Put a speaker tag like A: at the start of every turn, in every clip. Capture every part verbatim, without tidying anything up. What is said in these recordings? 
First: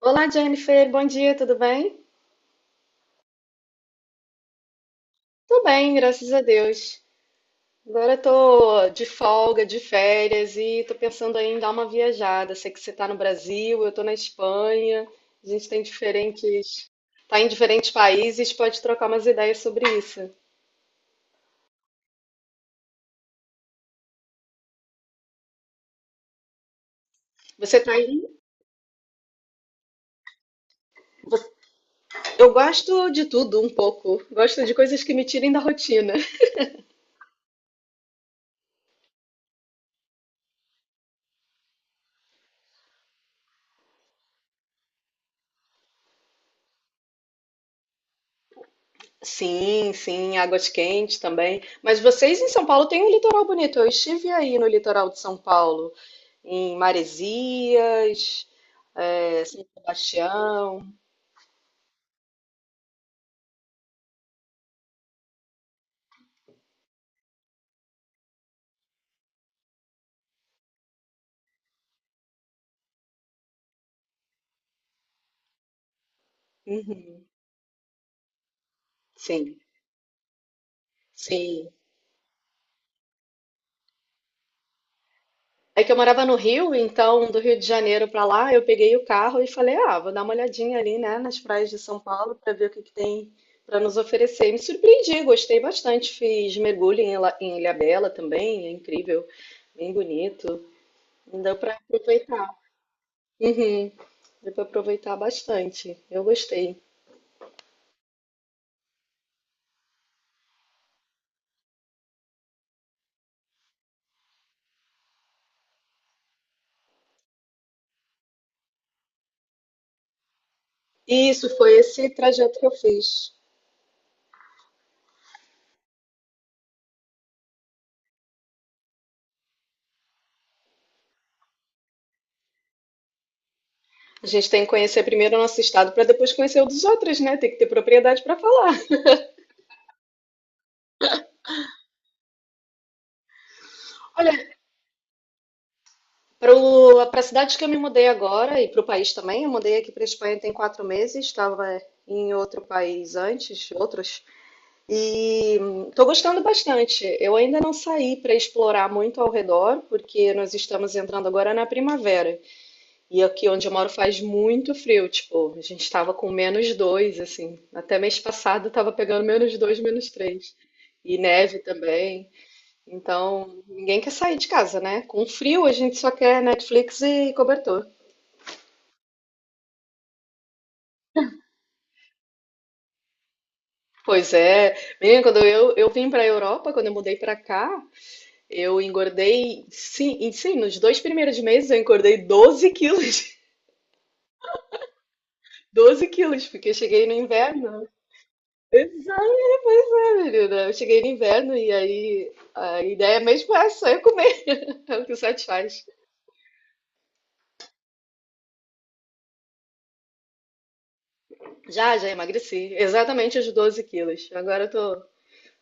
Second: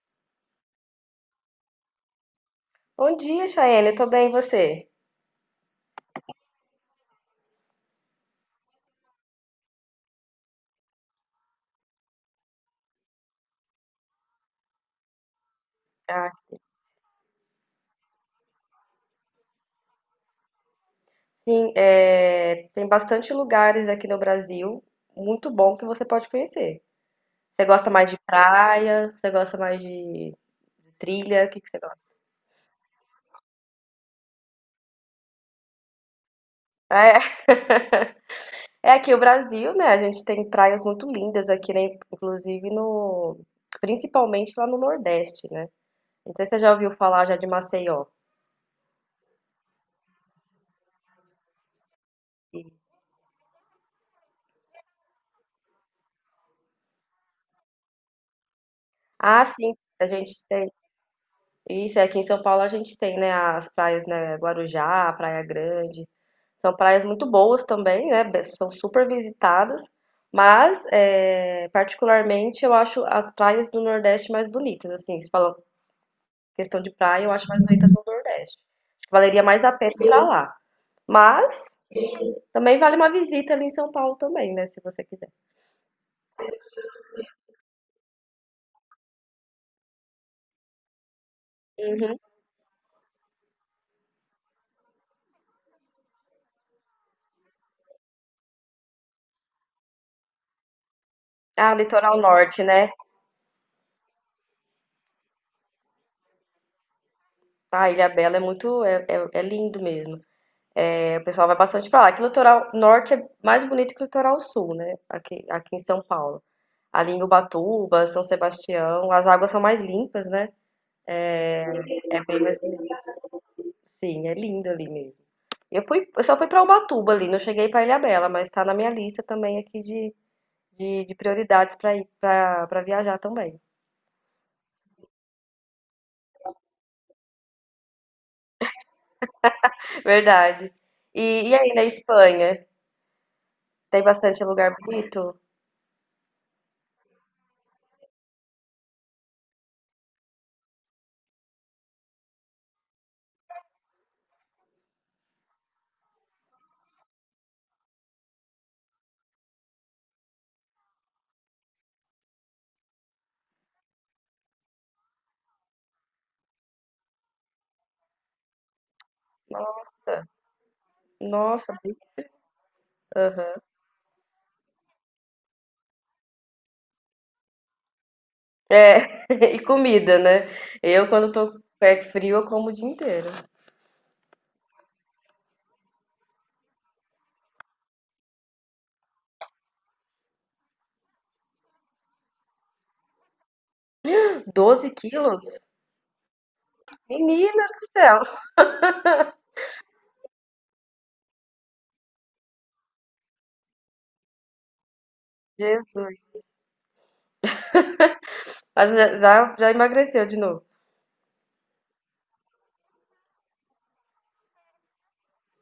A: Olá, Jennifer. Bom dia, tudo bem?
B: Bom dia, Chayane. Tô bem, e você?
A: Tô bem, graças a Deus. Agora tô de folga, de férias e tô pensando aí em dar uma viajada. Sei que você tá no Brasil, eu tô na Espanha. A gente tem
B: Ah,
A: diferentes, tá em diferentes países, pode trocar umas ideias sobre isso.
B: sim, é, tem bastante lugares aqui no Brasil muito bom que você pode conhecer. Você
A: Você
B: gosta
A: tá
B: mais de
A: aí?
B: praia? Você gosta mais de, de trilha? O que que você gosta?
A: Eu gosto de tudo um pouco. Gosto de coisas que me tirem da rotina.
B: É, é aqui o Brasil, né? A gente tem praias muito lindas aqui, né? Inclusive no, Principalmente lá no Nordeste, né? Não sei se você já ouviu falar já de Maceió.
A: Sim, sim, águas quentes também. Mas vocês em São Paulo têm um litoral bonito. Eu estive aí no litoral de São Paulo, em Maresias, eh,
B: Ah,
A: São
B: sim, a gente.
A: Sebastião.
B: Isso, aqui em São Paulo a gente tem, né, as praias, né, Guarujá, Praia Grande. São praias muito boas também, né? São super visitadas, mas é, particularmente eu acho as praias do Nordeste mais bonitas. Assim, se falar questão de
A: Uhum.
B: praia, eu acho mais bonitas do Nordeste. Acho que valeria
A: Sim,
B: mais a pena ir pra lá. Mas
A: sim.
B: também vale uma visita ali em São Paulo também, né? Se você quiser.
A: É que eu morava no Rio, então do Rio de Janeiro para lá, eu peguei o carro e falei: ah, vou dar uma olhadinha ali, né, nas praias de São
B: Uhum.
A: Paulo para ver o que que tem para nos oferecer. Me surpreendi, gostei bastante. Fiz mergulho em Ila- em Ilhabela também, é incrível, bem bonito. Não deu
B: Ah,
A: para
B: o litoral
A: aproveitar.
B: norte, né?
A: Uhum. Deu para aproveitar bastante. Eu gostei.
B: Ah, Ilhabela é muito, é, é, é lindo mesmo. O pessoal vai bastante pra lá. Que o litoral norte é mais bonito que o litoral sul, né? Aqui, aqui em São Paulo. Ali em Ubatuba, São Sebastião, as águas são mais limpas, né?
A: E
B: É,
A: isso foi esse
B: é bem mais
A: trajeto que eu
B: bonito.
A: fiz.
B: Sim, é lindo ali mesmo. Eu fui, eu só fui pra Ubatuba ali, não cheguei pra Ilhabela, mas tá na minha lista também aqui de, de, de prioridades pra ir pra, pra viajar também.
A: A gente tem que conhecer primeiro o nosso estado para depois conhecer o dos outros, né? Tem que ter propriedade para falar.
B: Verdade. E, e aí na Espanha? Tem bastante
A: Olha,
B: lugar bonito?
A: para a cidade que eu me mudei agora e para o país também, eu mudei aqui para a Espanha tem quatro meses, estava em outro país antes, outros, e estou gostando bastante. Eu ainda não saí para explorar muito ao redor, porque nós estamos entrando agora na primavera. E aqui onde eu moro faz muito frio, tipo, a gente tava com menos dois, assim. Até mês passado tava pegando menos dois, menos
B: Nossa,
A: três. E neve
B: nossa.
A: também.
B: Aham.
A: Então, ninguém quer sair de casa, né? Com frio a gente só quer Netflix e cobertor.
B: É, e comida, né? Eu, quando tô com o pé frio, eu como o dia inteiro.
A: Pois é. Menina, quando eu, eu vim para a Europa, quando eu mudei para cá, eu engordei, sim, e sim, nos dois primeiros meses eu engordei doze quilos.
B: Doze quilos?
A: doze quilos, porque eu cheguei no
B: Menina
A: inverno.
B: do céu!
A: Pois é, pois é, menina. Eu cheguei no inverno e aí a ideia mesmo é só eu comer, é o que satisfaz.
B: Jesus! Mas já, já, já emagreceu de novo.
A: Já, já emagreci, exatamente os 12 quilos. Agora eu tô,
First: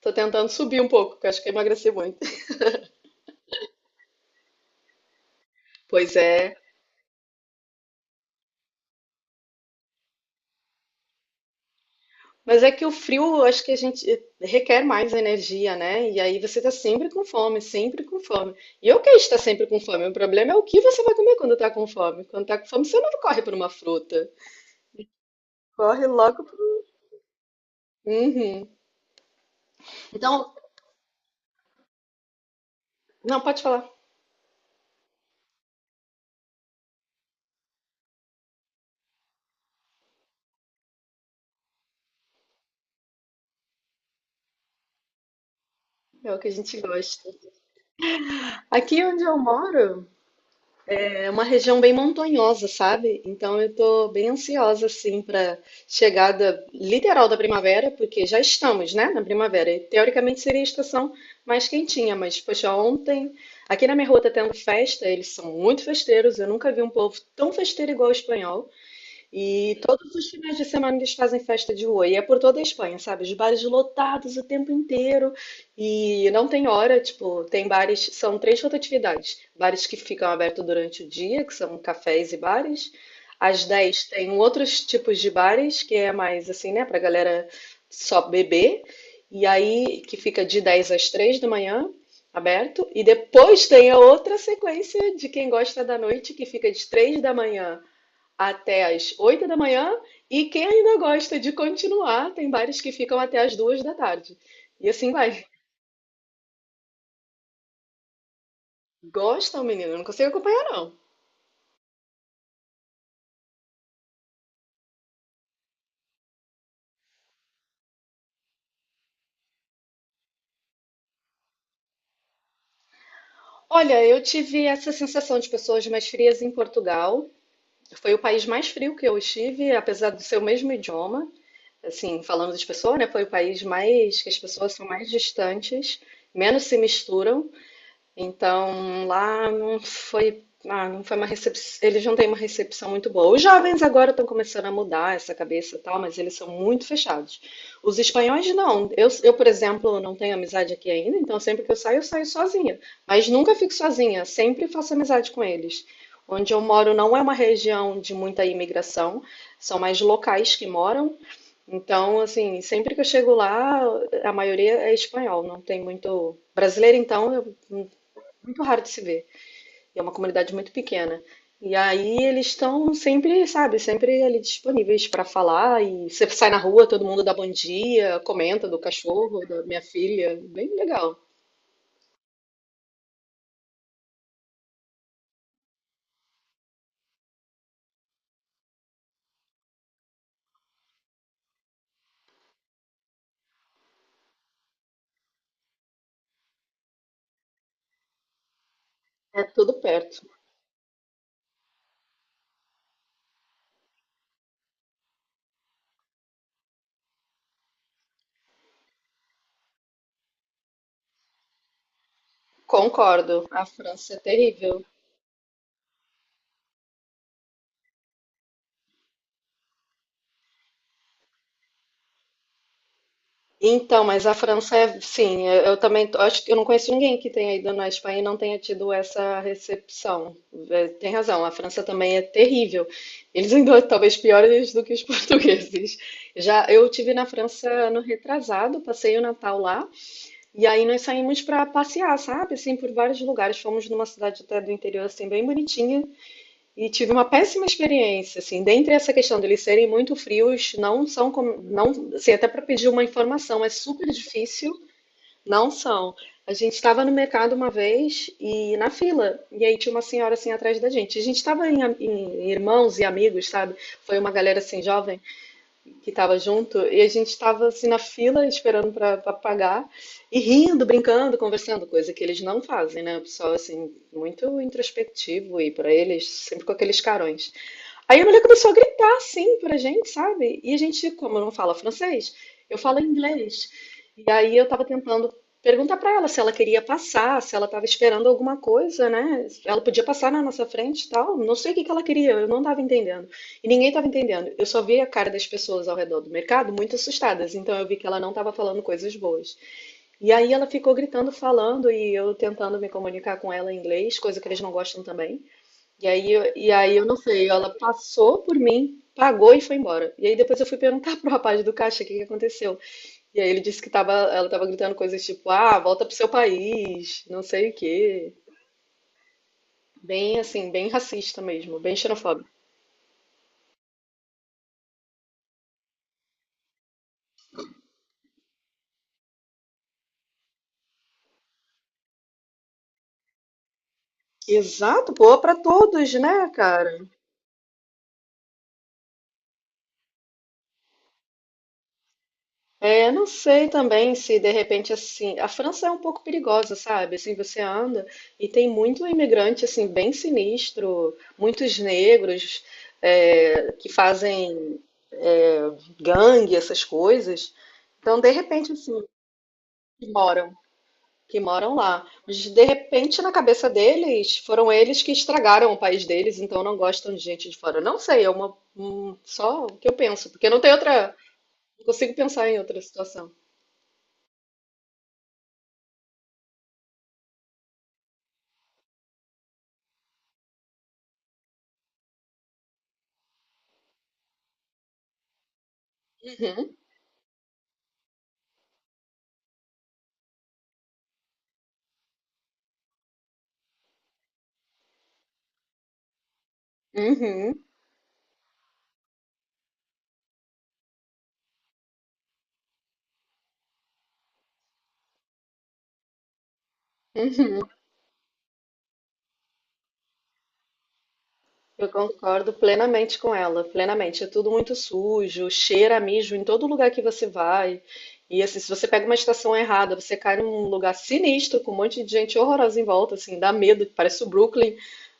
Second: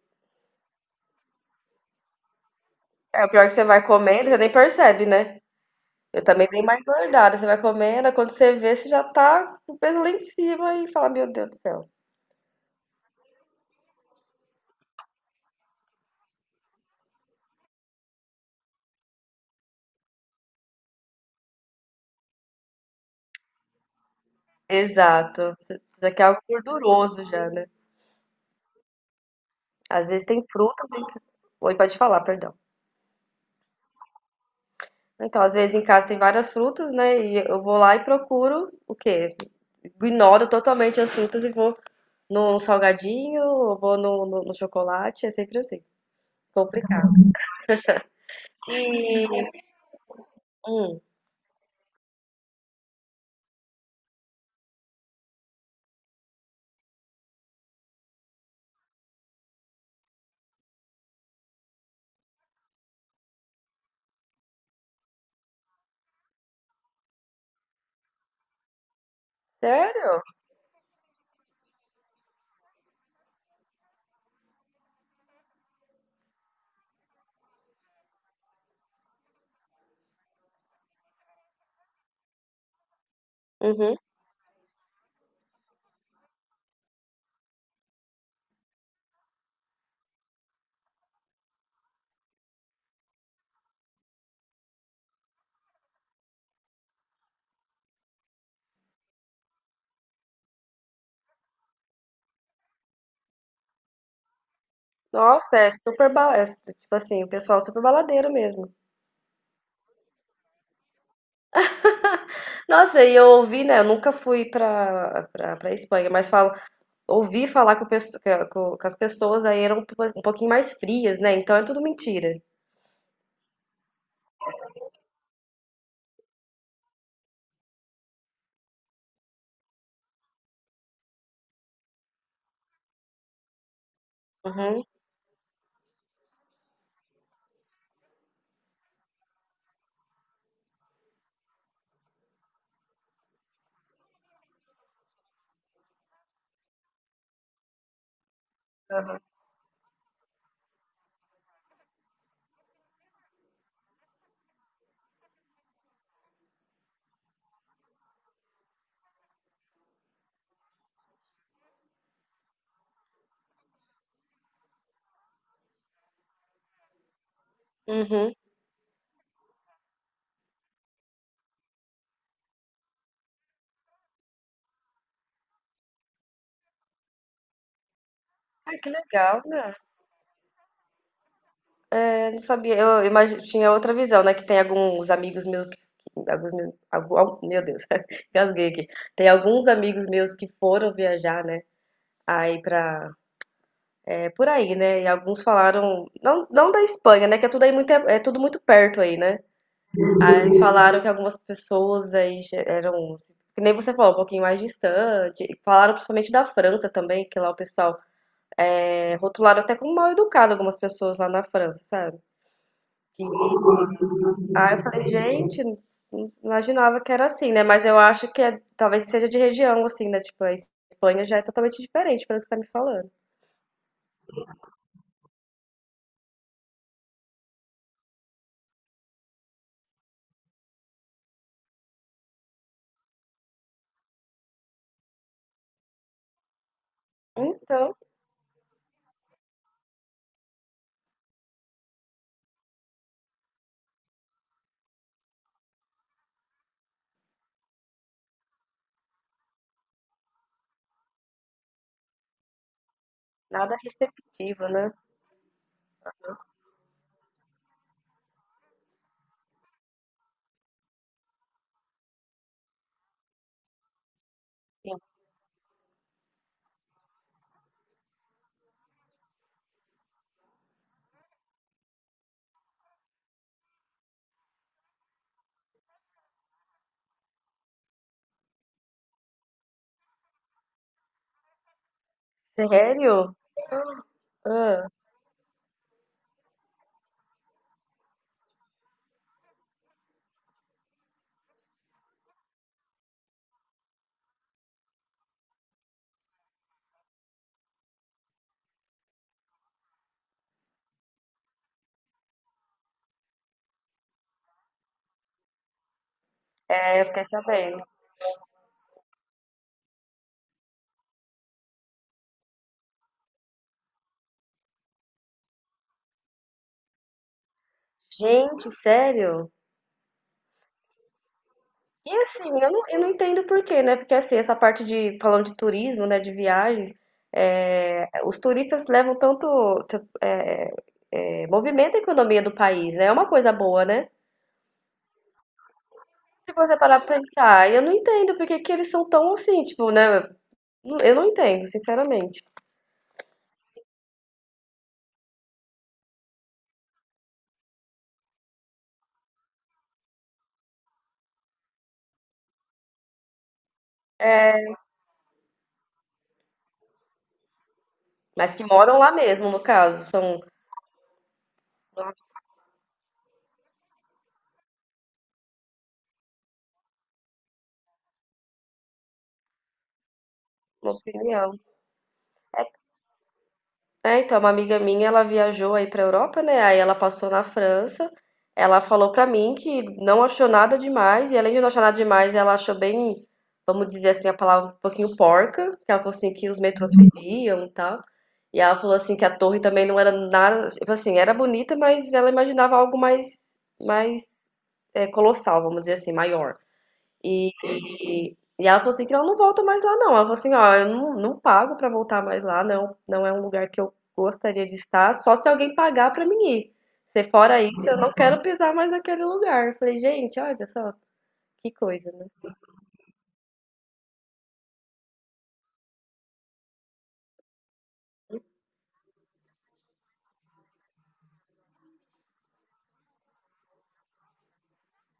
A: tô tentando subir um pouco, porque eu acho que eu emagreci muito.
B: É, o pior é que você vai comendo, você nem percebe, né?
A: Pois
B: Eu também
A: é,
B: dei mais engordada. Você vai comendo, aí quando você vê, você já tá com o peso lá em cima e fala, meu Deus do céu.
A: mas é que o frio, eu acho que a gente requer mais energia, né? E aí você tá sempre com fome, sempre com fome. E eu quero estar sempre com fome, o problema é o que você vai comer quando tá com fome. Quando tá com fome, você não corre por uma fruta.
B: Exato.
A: Corre
B: Já que é algo
A: logo. pro-
B: gorduroso já, né?
A: Uhum.
B: Às vezes tem
A: Então,
B: frutas e... Oi, pode falar, perdão.
A: não, pode falar.
B: Então, às vezes em casa tem várias frutas, né? E eu vou lá e procuro o quê? Ignoro totalmente as frutas e vou no salgadinho, ou vou no, no, no chocolate, é sempre assim.
A: É o que a gente
B: Complicado.
A: gosta. Aqui onde eu
B: E,
A: moro
B: hum,
A: é uma região bem montanhosa, sabe? Então eu tô bem ansiosa assim para chegada literal da primavera, porque já estamos, né, na primavera. E, teoricamente seria a estação mais quentinha, mas poxa, ontem aqui na minha rua tá tendo festa, eles são muito festeiros. Eu nunca vi um povo tão festeiro igual o espanhol. E todos
B: sério?
A: os finais de semana eles fazem festa de rua. E é por toda a Espanha, sabe? Os bares lotados o tempo inteiro. E não tem hora, tipo, tem bares, são três rotatividades. Bares que ficam abertos durante o dia, que são cafés e bares. Às
B: Uhum.
A: dez tem outros tipos de bares, que é mais assim, né, pra galera só beber. E aí, que fica de dez às três da manhã, aberto. E depois tem a outra sequência de quem gosta da noite, que fica de três da manhã até as oito da manhã, e quem ainda gosta de continuar, tem bares que ficam até as duas da tarde. E assim vai.
B: Nossa, é super ba... é, tipo assim, o pessoal super baladeiro mesmo.
A: Gostam, menino? Eu não consigo acompanhar, não.
B: Nossa, e eu ouvi, né? Eu nunca fui pra, pra, pra Espanha, mas falo, ouvi falar que, o pesso- que a- que o- que as pessoas aí eram um pouquinho mais frias, né? Então é tudo mentira.
A: Olha, eu tive essa sensação de pessoas mais frias em Portugal. Foi o país mais frio que eu estive, apesar do seu mesmo idioma. Assim, falando das pessoas, né? Foi o país mais que as pessoas
B: Uhum.
A: são mais distantes, menos se misturam. Então, lá não foi, ah, não foi uma recepção, eles não têm uma recepção muito boa. Os jovens agora estão começando a mudar essa cabeça e tal, mas eles são muito fechados. Os espanhóis não. Eu, eu, por exemplo, não tenho amizade aqui ainda, então sempre que eu saio, eu saio sozinha. Mas nunca fico sozinha, sempre faço amizade com eles. Onde eu moro não é uma região de muita imigração, são mais locais que moram. Então, assim, sempre que eu chego lá, a maioria é espanhol, não tem muito. Brasileiro, então, eu
B: Uhum.
A: muito raro de se ver. E é uma comunidade muito pequena. E aí eles estão sempre, sabe, sempre ali disponíveis para falar. E você sai na rua, todo mundo dá bom dia, comenta
B: Ai,
A: do
B: que
A: cachorro,
B: legal,
A: da
B: né?
A: minha filha. Bem legal.
B: É, eu não sabia, eu imagi- tinha outra visão, né? Que tem alguns amigos meus que. que- Alguns meus, algum- al- Meu Deus, gasguei aqui. Tem alguns amigos meus que foram viajar, né? Aí pra. É por aí, né? E alguns falaram. Não, não da Espanha, né? Que é tudo aí muito, é tudo muito perto aí, né?
A: É tudo perto.
B: Aí falaram que algumas pessoas aí já eram, assim, que nem você falou, um pouquinho mais distante. Falaram principalmente da França também, que lá o pessoal é, rotularam até como mal educado algumas pessoas lá na França, sabe?
A: Concordo, a França é
B: Ah, eu
A: terrível.
B: falei, gente, não imaginava que era assim, né? Mas eu acho que é- talvez seja de região, assim, né? Tipo, a Espanha já é totalmente diferente pelo que você tá me falando.
A: Então, mas a França é, sim, eu eu também tô- acho que eu não conheço ninguém que tenha ido na Espanha e não tenha tido essa recepção. É, tem razão, a França também é terrível. Eles ainda talvez piores do que os portugueses. Já eu tive na França
B: Então,
A: ano retrasado, passei o Natal lá e aí nós saímos para passear, sabe? Assim, por vários lugares. Fomos numa cidade até do interior assim bem bonitinha e tive uma péssima experiência, assim, dentre essa questão deles serem muito frios, não são como, não, assim, até para pedir uma informação é
B: nada
A: super
B: receptivo,
A: difícil,
B: né?
A: não são. A gente estava no mercado uma vez e na fila, e aí tinha uma senhora assim atrás da gente. A gente estava em, am- em irmãos e amigos, sabe? Foi uma galera assim
B: Sim.
A: jovem que estava junto, e a gente estava assim na fila esperando para pagar e rindo, brincando, conversando, coisa que eles não fazem, né? O pessoal assim muito introspectivo e para eles sempre com aqueles carões. Aí a mulher começou a gritar assim pra gente, sabe? E a gente, como eu não falo francês, eu falo
B: Sério?
A: inglês. E aí eu tava
B: Ah,
A: tentando perguntar pra ela se ela queria passar, se ela tava esperando alguma coisa, né? Ela podia passar na nossa frente e tal. Não sei o que que ela queria, eu não tava entendendo. E ninguém tava entendendo. Eu só vi a cara das pessoas ao redor do mercado muito assustadas, então eu vi que ela não tava falando coisas boas. E aí ela ficou gritando, falando, e eu tentando me comunicar com ela em inglês, coisa que eles não gostam também. E aí, eu- e aí
B: é,
A: eu
B: eu
A: não
B: fiquei
A: sei, ela
B: sabendo.
A: passou por mim, pagou e foi embora. E aí depois eu fui perguntar pro rapaz do caixa o que que aconteceu. E aí ele disse que tava, ela tava gritando coisas tipo, ah, volta pro seu país, não sei o quê.
B: Gente, sério?
A: Bem assim, bem racista mesmo, bem
B: E
A: xenofóbico.
B: assim, eu não, eu não entendo por quê, né? Porque assim, essa parte de, falando de turismo, né, de viagens, é, os turistas levam tanto, t- é, é, movimento a economia do país, né? É uma coisa boa, né?
A: Exato, pô, pra todos, né,
B: Se você
A: cara?
B: parar pra pensar, eu não entendo porque que eles são tão assim, tipo, né? Eu não entendo, sinceramente.
A: É, não sei também se de repente assim, a França é um pouco perigosa, sabe? Assim, você anda e tem muito imigrante assim bem sinistro, muitos negros é, que
B: É,
A: fazem é, gangue, essas coisas. Então, de
B: mas que
A: repente assim,
B: moram lá mesmo, no caso,
A: que
B: são
A: moram, que moram lá.
B: uma
A: Mas de repente na cabeça deles foram eles que estragaram o país deles, então não gostam de gente de fora. Não sei, é uma um- só o que eu penso, porque não tem
B: uma
A: outra,
B: opinião.
A: não consigo pensar em outra situação.
B: É, então, uma amiga minha, ela viajou aí pra Europa, né? Aí ela passou na França. Ela falou pra mim que não achou nada demais, e além de não achar nada demais, ela achou bem, vamos dizer assim, a palavra um pouquinho porca, que ela falou assim que os
A: Uhum.
B: metrôs fediam e tal. E ela falou assim que a torre também não era nada, tipo assim, era bonita, mas ela imaginava algo mais mais é, colossal, vamos dizer assim, maior. E,
A: Uhum,
B: e, e ela falou assim que ela não volta mais lá, não. Ela falou assim, ó, eu não, não pago pra voltar mais lá, não, não é um lugar que eu gostaria de estar, só se alguém pagar pra mim ir. Se fora
A: uhum.
B: isso, eu não quero pisar mais naquele lugar. Eu falei, gente, olha só, que
A: Eu
B: coisa, né?
A: concordo plenamente com ela, plenamente. É tudo muito sujo, cheira a mijo em todo lugar que você vai. E assim, se você pega uma estação errada, você cai num lugar sinistro com um monte de gente horrorosa em volta, assim, dá medo, parece o Brooklyn.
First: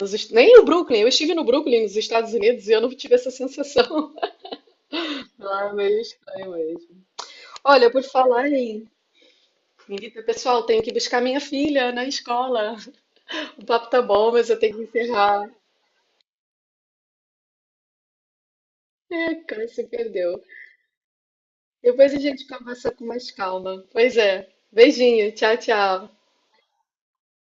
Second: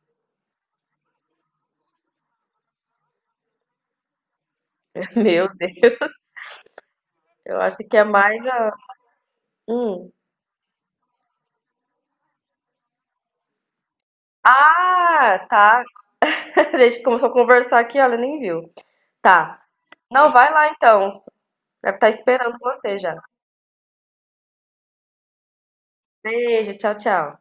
A: nos est- Nem o Brooklyn, eu estive no Brooklyn, nos Estados Unidos, e eu não tive essa sensação.
B: Meu
A: Lá é
B: Deus,
A: meio estranho mesmo.
B: eu acho
A: Olha,
B: que
A: por
B: é mais
A: falar
B: a.
A: em.
B: Hum.
A: Menina, pessoal, tenho que buscar minha filha na escola. O papo tá bom, mas eu tenho que
B: Ah,
A: encerrar.
B: tá. A gente começou a conversar aqui, olha, nem viu.
A: É,
B: Tá.
A: cara, se
B: Não,
A: perdeu.
B: vai lá então. Deve estar
A: Depois a gente
B: esperando
A: conversa
B: você
A: com
B: já.
A: mais calma. Pois é. Beijinho. Tchau, tchau.
B: Beijo, tchau, tchau.